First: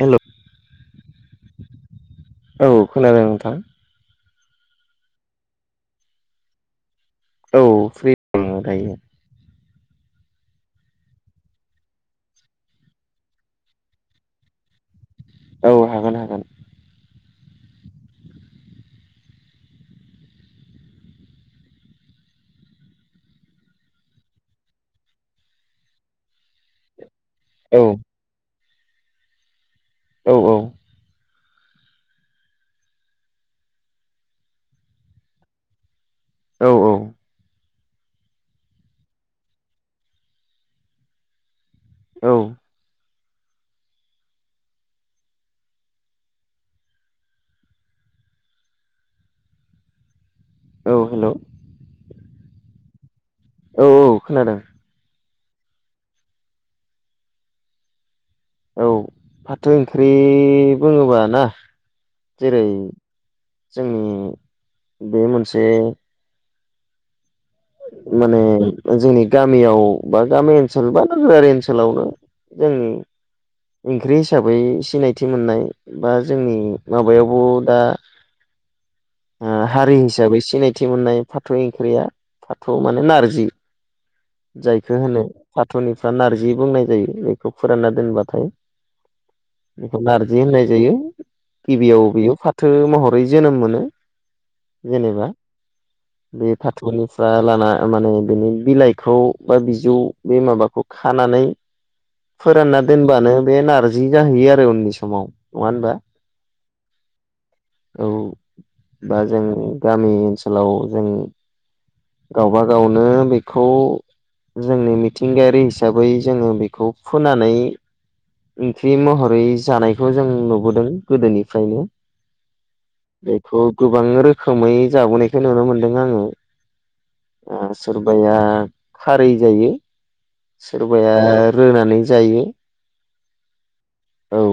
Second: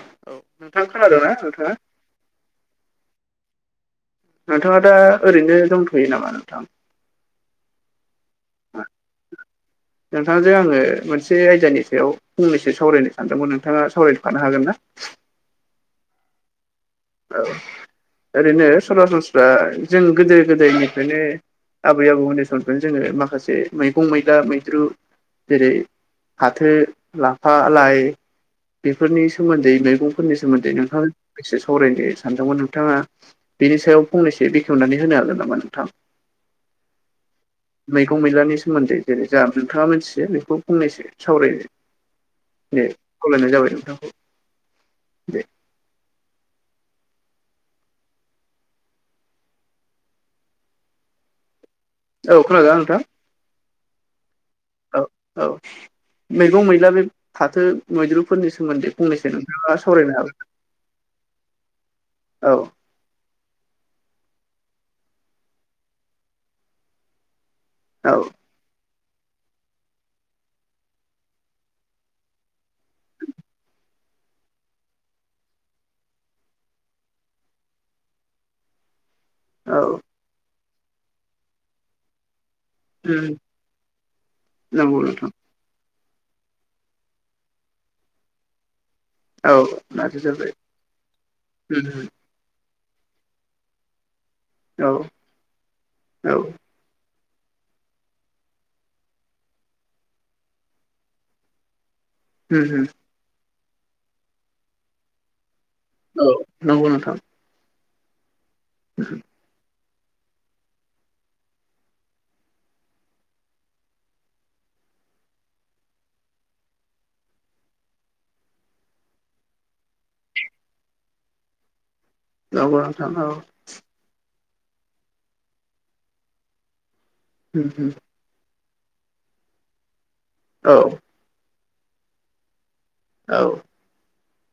हेल' औ नोंथाङा खोनादोंना नोंथाङा? औ खोनादों नोंथां। नोंथाङा दा ओरैनो दंथ'यो नामा नोंथां? औ फ्रि दंङ दायो। [inaudible] नोंथाङजों आङो मोनसे आयदानि सायाव फंनैसो सावरायनो सानदोंमोन नोंथाङा सावरायफानो हागोन ना? औ हागोन हागोन। औ ओरैनो सरासनफ्रा जों गोदो गोदायनिफ्रायनो आबै आबौ मोननि समनिफ्रायनो जोङो माखासे मैगं मैला मैद्रु जेरै फाथो लाफा औ लाइ बेफोरनि सोमोन्दै औ मैगंफोरनि सोमोन्दै नोंथाङा [unintelligible] सावरायनो सानदोंमोन नोंथाङा बेनि सायाव फंनैसो बेखेवनानै होनो हागोन नामा नोंथां? औ मैगं मैलानि सोमोन्दै जेरै जा नोंथाङा मिथियो बेखौ फंनैसो सावरायनो। औ। दे खावलायनाय जाबाय नोंथांखौ दे। औ हेल'। औ खोनादोंना नोंथा? औ औ खोनादों। औ औ मैगं मैला बे फाथो मैद्रुफोरनि औ सोमोन्दै फंनैसो नोंथाङा फाथो ओंख्रि सावरायनो हागोन बुङोबा ना जेरै औ जोंनि बे मोनसे औ माने ओ जोंनि गामियाव बा गामि ओनसोल बा नोगोरारि ओनसोलावनो जोंनि ओंख्रि हिसाबै सिनायथि मोननाय बा जोंनि माबायावबो दा। ओ औ हारि हिसाबै सिनायथि मोननाय फाथौ ओंख्रिया फाथौ माने उम नारजि जायखौ नंगौ होनो नोंथां फाथ'निफ्रा नारजि बुंनाय जायो बेखौ फुराना दोनबाथाय। औ बेखौ नारजि जाबाय होननाय जायो गिबियाव उम बेयो फाथ थो महरै जोनोम मोनो औ जेनेबा औ उम बे फाथ'निफ्राय लाना माने बिनि बिलाइ खौ बा बिजौ बे माबाखौ खानानै फोरानना दोनबानो बे नारजि जाहैयो आरो उननि समाव नङा होनबा? औ नंगौ नोंथां। औ बा जोनि गामि ओनसोलाव जों गावबागावनो बे खौ जोंनि मिथिंगायारि हिसाबै जोङो बेखौ फुनानै ओंख्रि महरै जानायखौ जों नुबोदों गोदोनिफ्रायनो नंगौ नोंथां औ बेखौ। गोबां रोखोमै जाबोनायखौ नुनो मोनदों आङो ओ उम सोर बाया खारै जायो औ सोरबाया रोनानै जायो। औ। औ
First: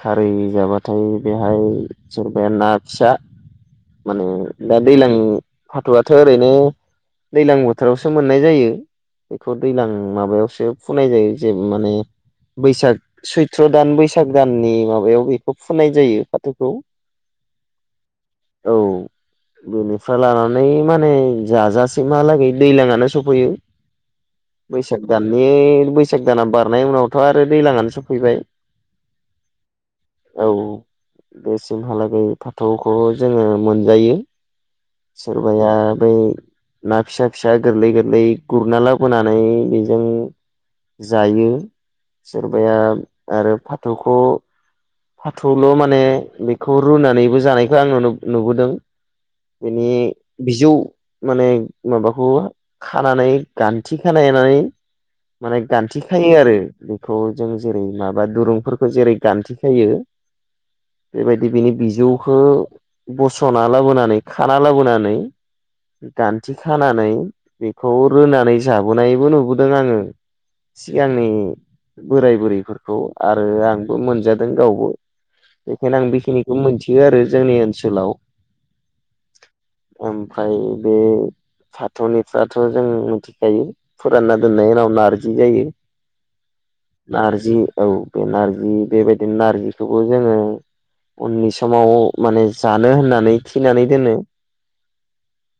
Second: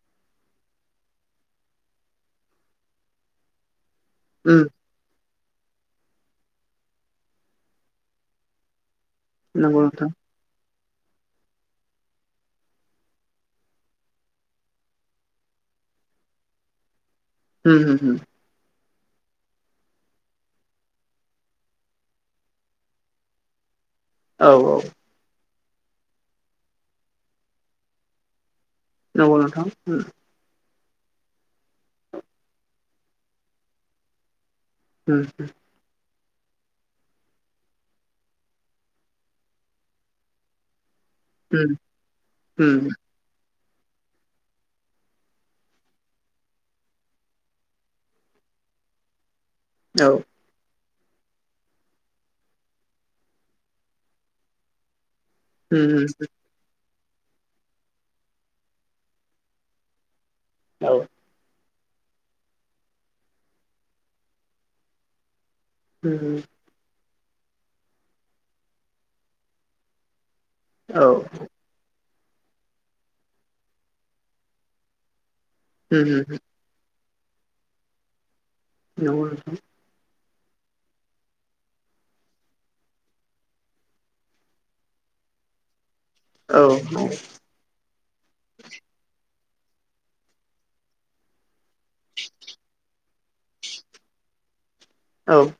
खारै जाबाथाय बेहाय सोरबाया ना फिसा माने उम दा दैज्लां फाथ'आथ' ओरैनो दैज्लां बोथोरावसो मोननाय जायो। बेखौ नंगौ दैज्लां नोंथां माबायावसो फुनाय जायो जे माने बैसाग सै त्र दान बैसाग दाननि माबायाव बेखौ फोनाय जायो फाथोखौ। उम होम। औ। बेनिफ्राय लानानै माने जाजासिमहालागै दैज्लांयानो सफैयो। औ औ बैसाग दाननि बैसाग दाना बारनाय उनावथ' आरो दैज्लांआनो सफैबाय। नंगौ नोंथां। औ बेसिमहालागै फाथौखौ जोङो मोनजायो। उम सोरबाया बै ना फिसा फिसा गोरलै गोरलै गुरना लाबोनानै बेजों जायो उम सोरबाया उम आरो फाथौखौ फाथल' माने बेखौ रुनानैबो जानायखौ आं नु नुबोदों। बेनि औ बिजौ माने माबाखौ खानानै गान्थि खानायनानै माने उम उम गान्थिखायो आरो बेखौ जों जेरै माबा दुरुंफोरखौ जेरै गान्थिखायो औ बेबायदि बिनि बिजौखौ बस'ना लाबोनानै खाना लाबोनानै गान्थि खानानै बेखौ रोनानै जाबोनायबो नुबोदों आङो औ सिगांनि बोराय बुरैफोरखौ आरो आंबो मोनजादों गावबो बेखायनो आं बेखिनिखौ मोनथियो आरो जोंनि ओनसोलाव न [unintelligible] ओमफ्राय बे भाथौनिफ्राथ' जों मिथिखायो फुराना दोननायनि उनाव नारजि जायो नारजि औ बे नारजि बेबायदिनो नारजिखौबो जोङो उननि समाव माने जानो होननानै थिनानै दोनो औ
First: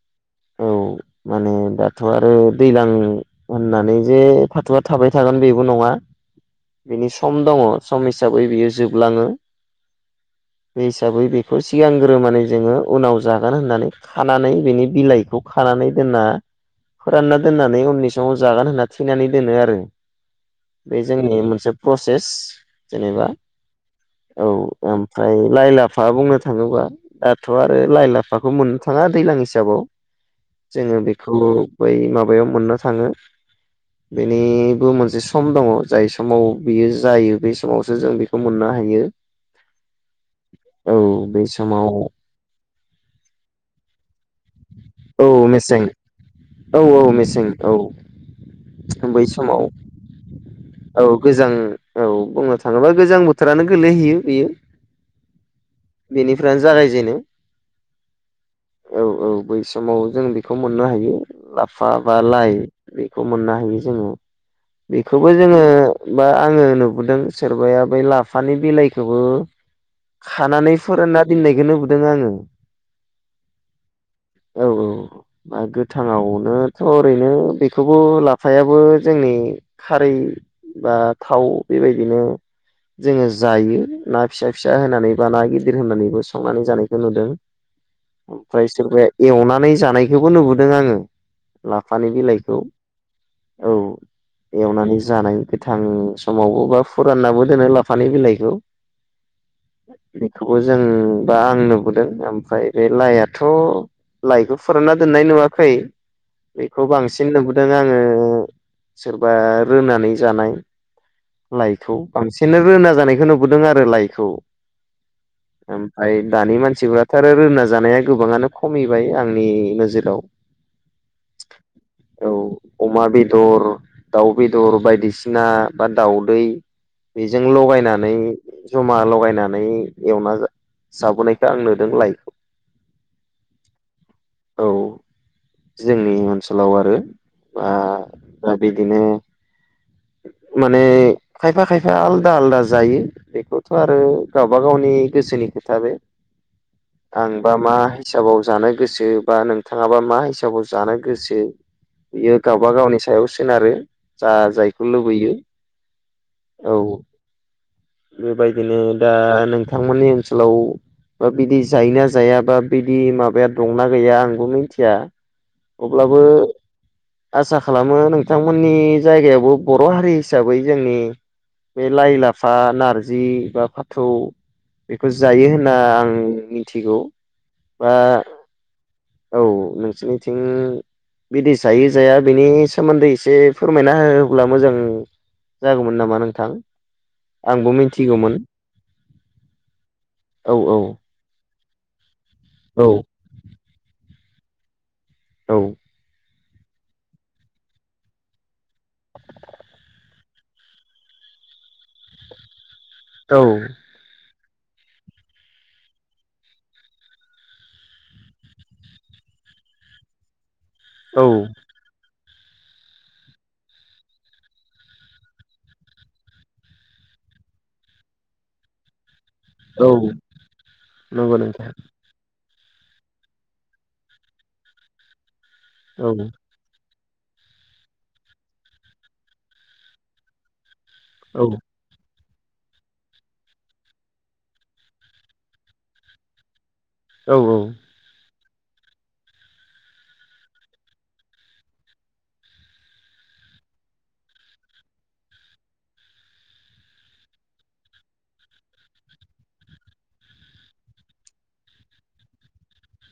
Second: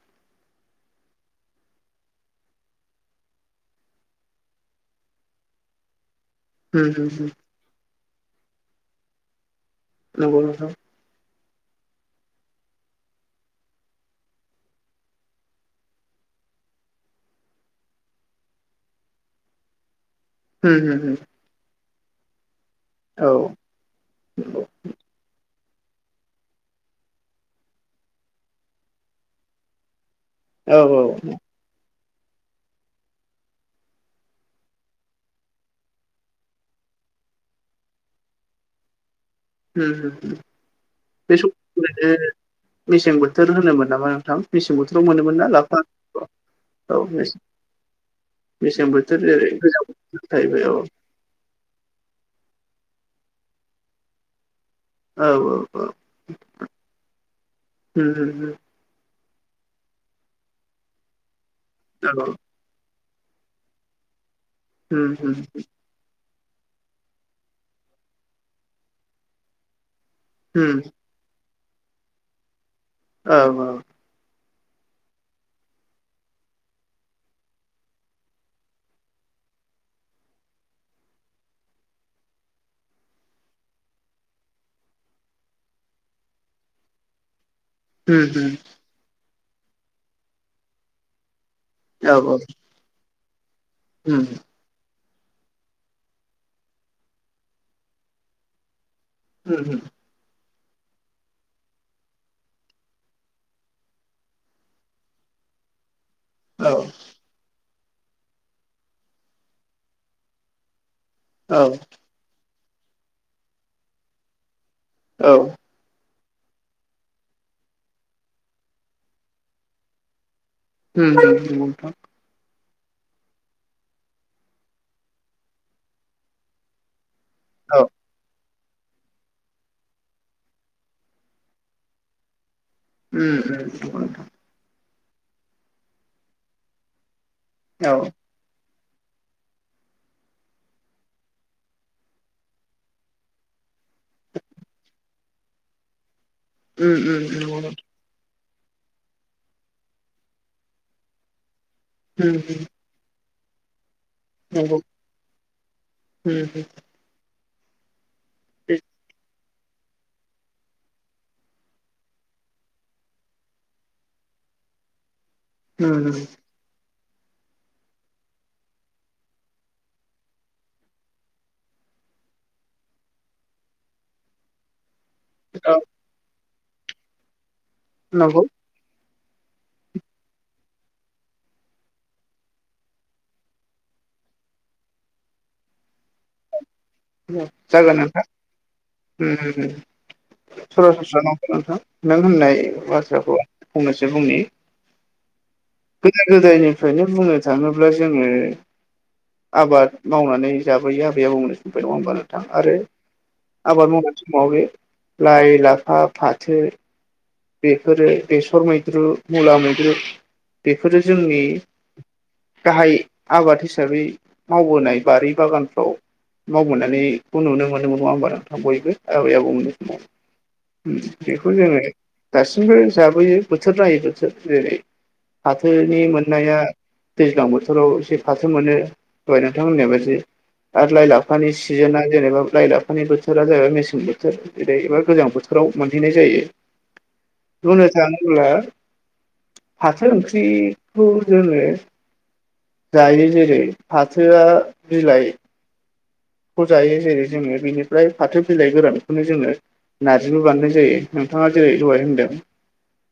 औ माने दाथ' आरो दैज्लां होननानै जे फाथो थाबाय थागोन बेबो नङा बिनि सम दङ सम हिसाबै बियो जोबलाङो नंगौ नोंथां बे हिसाबै बेखौ सिगांग्रो माने जोङो उनाव जागोन होननानै खानानै बिनि बिलाइखौ खानानै दोनना फोरानना दोननानै उननि समाव जागोन होनना थिनानै दोनो आरो बे जोंनि मोनसे प्रसेस जेनेबा औ औ ओमफ्राय लाइ लाफा बुंनो थाङोबा दाथ' आरो लाइ लाफाखौ मोननो थाङा दैज्लां हिसाबाव औ जोङो बेखौ बै माबायाव मोननो थाङो बेनिबो मोनसे सम दङ जाय समाव बियो जायो बे समावसो जों बेखौ मोननो हायो उम औ बे सम समाव [unintelligible] मेसें बोथोर होनोमोन नामा नोंथां मेसें बोथोराव औ मोनोमोन ना मेसें लाफा औ औ मेसें औ बेसें बोथोर बै जेरै समाव गोजां बोथोर थाहैबाय औ औ गोजां औ बुंनो थाङोब्ला गोजां बोथोरानो गोलैहैयो बेयो औ औ बेनिफ्रायनो जागायजेनो औ औ औ औ बै समाव जों बेखौ मोननो हायो लाफा बा औ लाइ बेखौ मोननो हायो जोङो उम बेखौबो जोङो ह बा आङो नुबोदों सोरबाया बै लाफानि बिलाइखौबो खानानै फोरानना दोननायखौ नुबोदों आङो औ औ औ औ गोथाङावनोथ' ओरैनो बेखौबो लाफायाबो जोंनि खारै बा थाव बेबायदिनो जोङो जायो ना फिसा फिसा होनानै बा ना गिदिर होननानैबो संनानै जानायखौ नुदों [inaudible] ओमफ्राय सोरबाया एवनानै जानायखौबो नुबोदों आङो लाफानि बिलाइखौ औ उम एवनानै जानाय गोथां समावबो बा फुरानाबो दोनो लाफानि बिलाइखौ उम उम बेखौबो जों बा आं नुबोदों ओमफ्राय बे लाइआथ' लाइखौ फोरानना दोननाय नुवाखै बेखौ बांसिन नुबोदों आङो ओमफ्राय रोनानै जानाय लाइखौ बांसिननो रोना जानायखौ नुबोदों आरो लाइखौ औ ओमफाय दानि मानसिफ्राथ' आरो रोंना जानाया गोबाङानो खमिबाय आंनि नोजोराव। उम उम नोंगौ नोंथां। औ अमा बेदर, दाउ बेदर बायदिसिना बा दाउदै बेजों लगायनानै जमा लगायनानै एवना जाबोनायखौ आं नुदों लाइखौ उम उम नोंगौ नोंथां। औ जोंनि अनसोलाव आरो बा औ दा बिदिनो माने खायफा-खायफा आलादा-आलादा जायो। बेखौथ' आरो गावबा गावनि गोसोनि खोथा बे उम आंबा उम मा हिसाबाव जानो गोसो बा नोंथाङाबा मा हिसाबाव जानो गोसो नंगौ उम बियो उम गावबा गावनि सायाव सोनारो। जा नंगौ जायखौ लुबैयो उम औ बेबायदिनो दा नोंथांमोननि ओनसोलाव बा बिदि जायोना जाया बा बिदि माबाया दंना गैया आंबो मिथिया। उम अब्लाबो आसा खालामो नोंथांमोननि जायगायावबो बर' हारि हिसाबै जोंनि बे लाइ, लाफा, नारजि बा फाथौ बेखौ जायो होनना औ आं मिथिगौ बा नंगौ औ नोंसोरनिथिं बिदि जायो जाया बिनि सोमोन्दै एसे फोरमायना होब्ला मोजां जागौमोन नामा नोंथां? आंबो जागोन नोंथां मिथिगौमोन उम उम औ औ सरासरस्रा न' नोंथां? नों होननाय औ बाथ्राखौ फंनैसो बुंनि। औ गोदो-गोदायनिफ्रायनो बुंनो थाङोब्ला जोङो आबाद मावनानै जाबोयो आबै-आबौमोननि समनिफ्राय नङा होनबा नोथां? आरो औ आबाद मावनानै लाइ, लाफा, फाथो बेफोरो बेसर मैद्रु, मुला मैद्रु बेफोरो जोंनि औ गाहाय आबाद हिसाबै मावबोनाय बारि बागानफ्राव मावबनानैखौ नुनो मोनो नङा होनबा नोंथां? बयबो आबै-आबौ मोनखौ औ नंगौ बेखौ नोंथां जोङो दासिमबो जाबोयो बोथोर नायै बोथोर जेरै फाथोनि औ मोननाया दैज्लां बोथोराव एसे फाथो मोनो। दहाय नोंथांमोननाय बाददि आरो लाइ औ लाफानि सिजोनना जेनेबा लाइ, लाफानि बोथोरा जाहैबाय मेसें बोथोर जेरै एबा गोजां बोथोराव मोनहैनाय जायो। औ औ होनब्ला थाङोब्ला फाथो ओंख्रिखौ जोङो जायो जेरै- फाथोआ बिलाइ खौ जायो जेरै- जोङो बेनिफ्राय फाथो बिलाइ गोरानखौनो जोङो नारजिबो बानायनाय जायो। नोंथाङा जेरै-दहाय होनदों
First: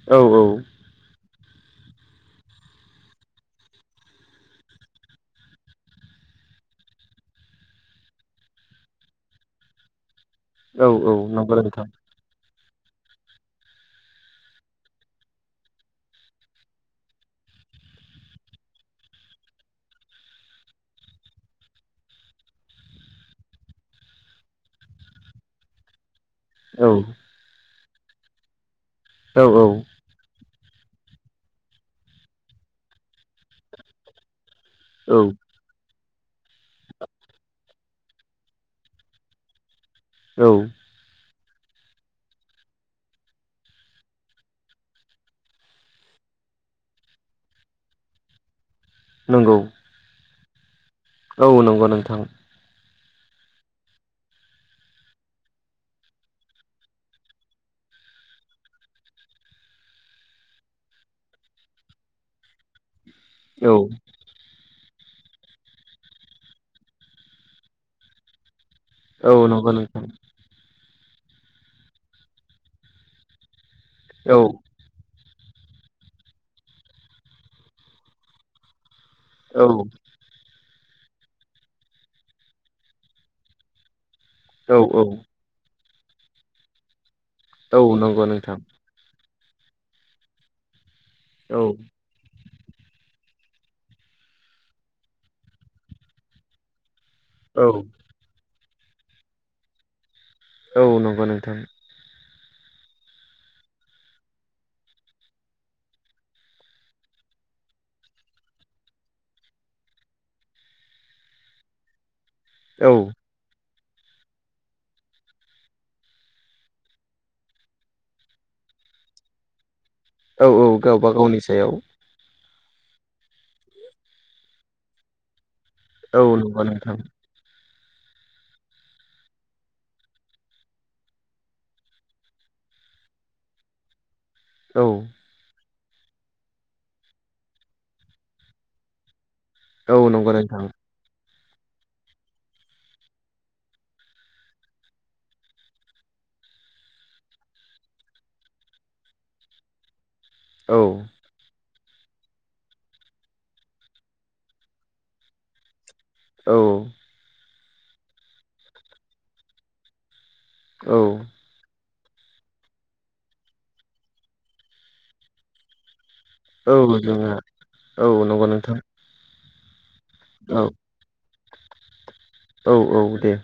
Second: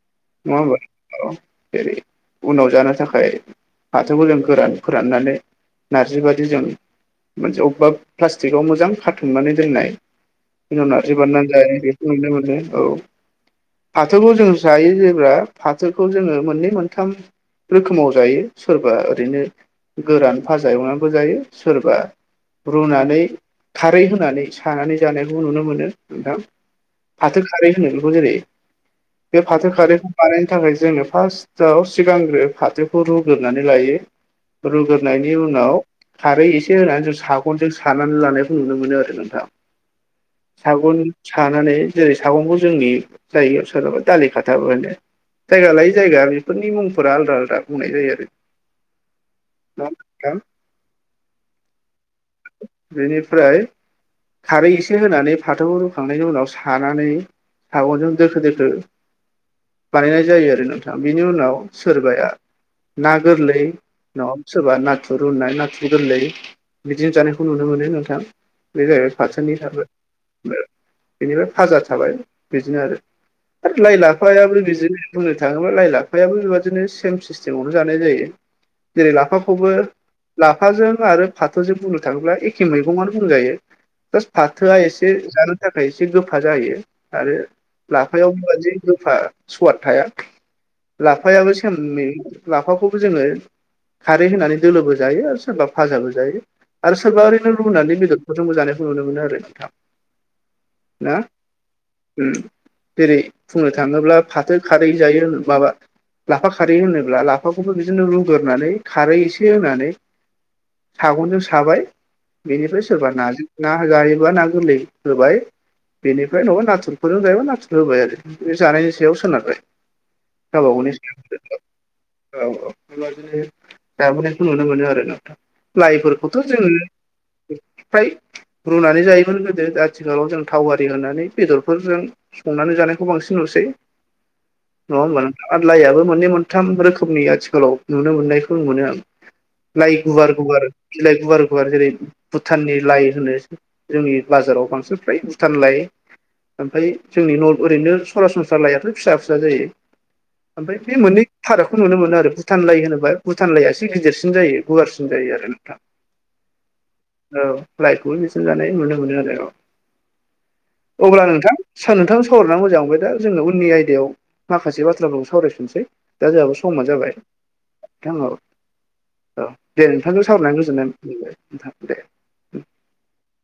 औ औ नङा होमबा? औ जेरै- उनाव जानो थाखाय फाथोखौ जों गोरान फोराननानै नारजि बादि जों मोनसे अबबा प्लाष्टिकाव मोजां खाथुमनानै दोननाय बिनि उनाव औ नारजि नंगौ बानायनानै नोंथां जानाय नुनो मोनो। औ फाथोखौ जों जायो जेब्ला फाथोखौ जोङो मोननै मोनथाम रोखोमाव जायो सोरबा ओरैनो गोरानफााजा एवनानैबो जायो सोरबा रुनानै खारै होनानै सानानै जानायखौ नुनो मोनो नोंथां। औ। फाथो खारै होनो बेखौ जेरै बे औ फाथो खारैखौ बानायनो थाखाय जोङो फार्स्टआव सिगांग्रो फाथोखौ रुग्रोनानै लायो। औ रुग्रोनायनायनि उनाव खारै एसे होनानै जों सा सानानै लानायखौ नुनो मोनो आरो नोंथां औ सागुन सानानै जेरै सागंखौ जोंनि जायगायाव सोरनाबा दालि खाथाबो होनो। जायगा लायै जायगा बेफोरनि मुंफोरा आलदा आलदा बुंनाय जायो आरो। नोंगौ। [unintelligible] औ नंगौ नोंथां। बेनिफ्राय खारै एसे होनानै फाथोखौ रुखांनायनि उनाव सानानै सागं'जों दोखो दोखो बानायनाय जायो आरो नोंथां बिनि उनाव सोरबाया ना गोरलै औ नङाबा सोरबा नाथुर दुनाय नाथुर गोरलै बिदिनो जानायखौ नुनो मोनो नोंथां बे जाहैबाय औ नंगौ फाथोनिफ्रायबो नोंथां बेनिफ्राय फाजा थाबाय बिदिनो आरो आरो लाइ औ लाफायाबो बिदिनो बुंनो थाङोब्ला लाइ लाफायाबो बेबादिनो सेम सिस्टेमावनो जानाय जायो जेरै लाफ औ लाफाखौबो लाफाजों आरो फाथोजों बुंनो थाङोब्ला एखे मैगं'आनो बुंजायो। जास फाथोआ औ औ एसे जानो थाखाय एसे गोफा जाहैयो आरो औ नंगौ लाफायाव नोंथां बेबादि गोफा सवाद थाया लाफायाबो औ सेमयै लाफाखौबो जोङो खारै होनानै दोलोबो जायो आरो सोरबा फाजाबो जायो आरो सोरबा ओरै नो औ रुनानै बेदरफोरजोंबो जानायखौ नुनो मोनो आरो नोंथां। औ नंगौ नोंथां। ओम जेरै बुंनो थाङोब्ला फाथो खारै जायो माबा लाफा खारै होनोब्ला लाफाखौबो बिदिनो रुग्रोनानै खारै एसे होनानै सागंजों साबाय बेनिफ्राय औ सोरबा नाजों ना जायोबा ना गोरलै होबाय। बेनिफ्राय नङाबा नाथुरफोरजों जायोबा नाथुर होबाय आरो बे जानायनि सायाव सोनारबाय। औ औ गावबागावनि गावबा सायाव गावनि [unintelligible] औ औ बेबादिनो जाबोनायखौ नुनो मोनो आरो नोंथां। औ लाइफोरखौथ' नंगौ नोंथां जोङो फ्राय रुनानै जायोमोन गोदो आथिखालाव जों थाव आरारि होनानै बेदरफोरजों संनानै जानायखौ बांसिन नुसै औ नङा होमबा नों आरो लाइआबो मोननै मोनथाम रोखोमनि आथिखालाव नुनो मोननायखौ मोनो आं औ लाइ नंगौ गुवार नोंथां बिलाय गुवार गुवार जेरै भुटाननि लाइ होनो। जोंनि बाजाराव बांसिन फ्राय भुटान लाय ओमफ्राय जोंनि न' ओरैनो सरासनस्रा लायाथ' फिसा फिसा जायो। ओमफ्राय औ बे मोननै फारागखौ नुनो मोनो आरो भुटान लाइ होनोबा भुटान लाइआ एसे गिदिरसिन जायो गुवारसिन। सिन जायो आरो नोंथां। औ। औ लाइखौबो बिसोर जानाय नुनो मोनो आरो औ औ। अब्ला नोंथां स नोंथां सावरायनानै मोजां मोनबाय दा जोंनो उननि आयदायाव माखासे बाथ्राफोरखौ सावरायफिनसै। दा जोंहाबो समा औ जाबाय जोंहा औ [unintelligible] नंगौ नोंथां औ दे नोंथांखौजों सावरायनानै औ गोजोननाय मोनबाय नोंथां दे। औ औ दे।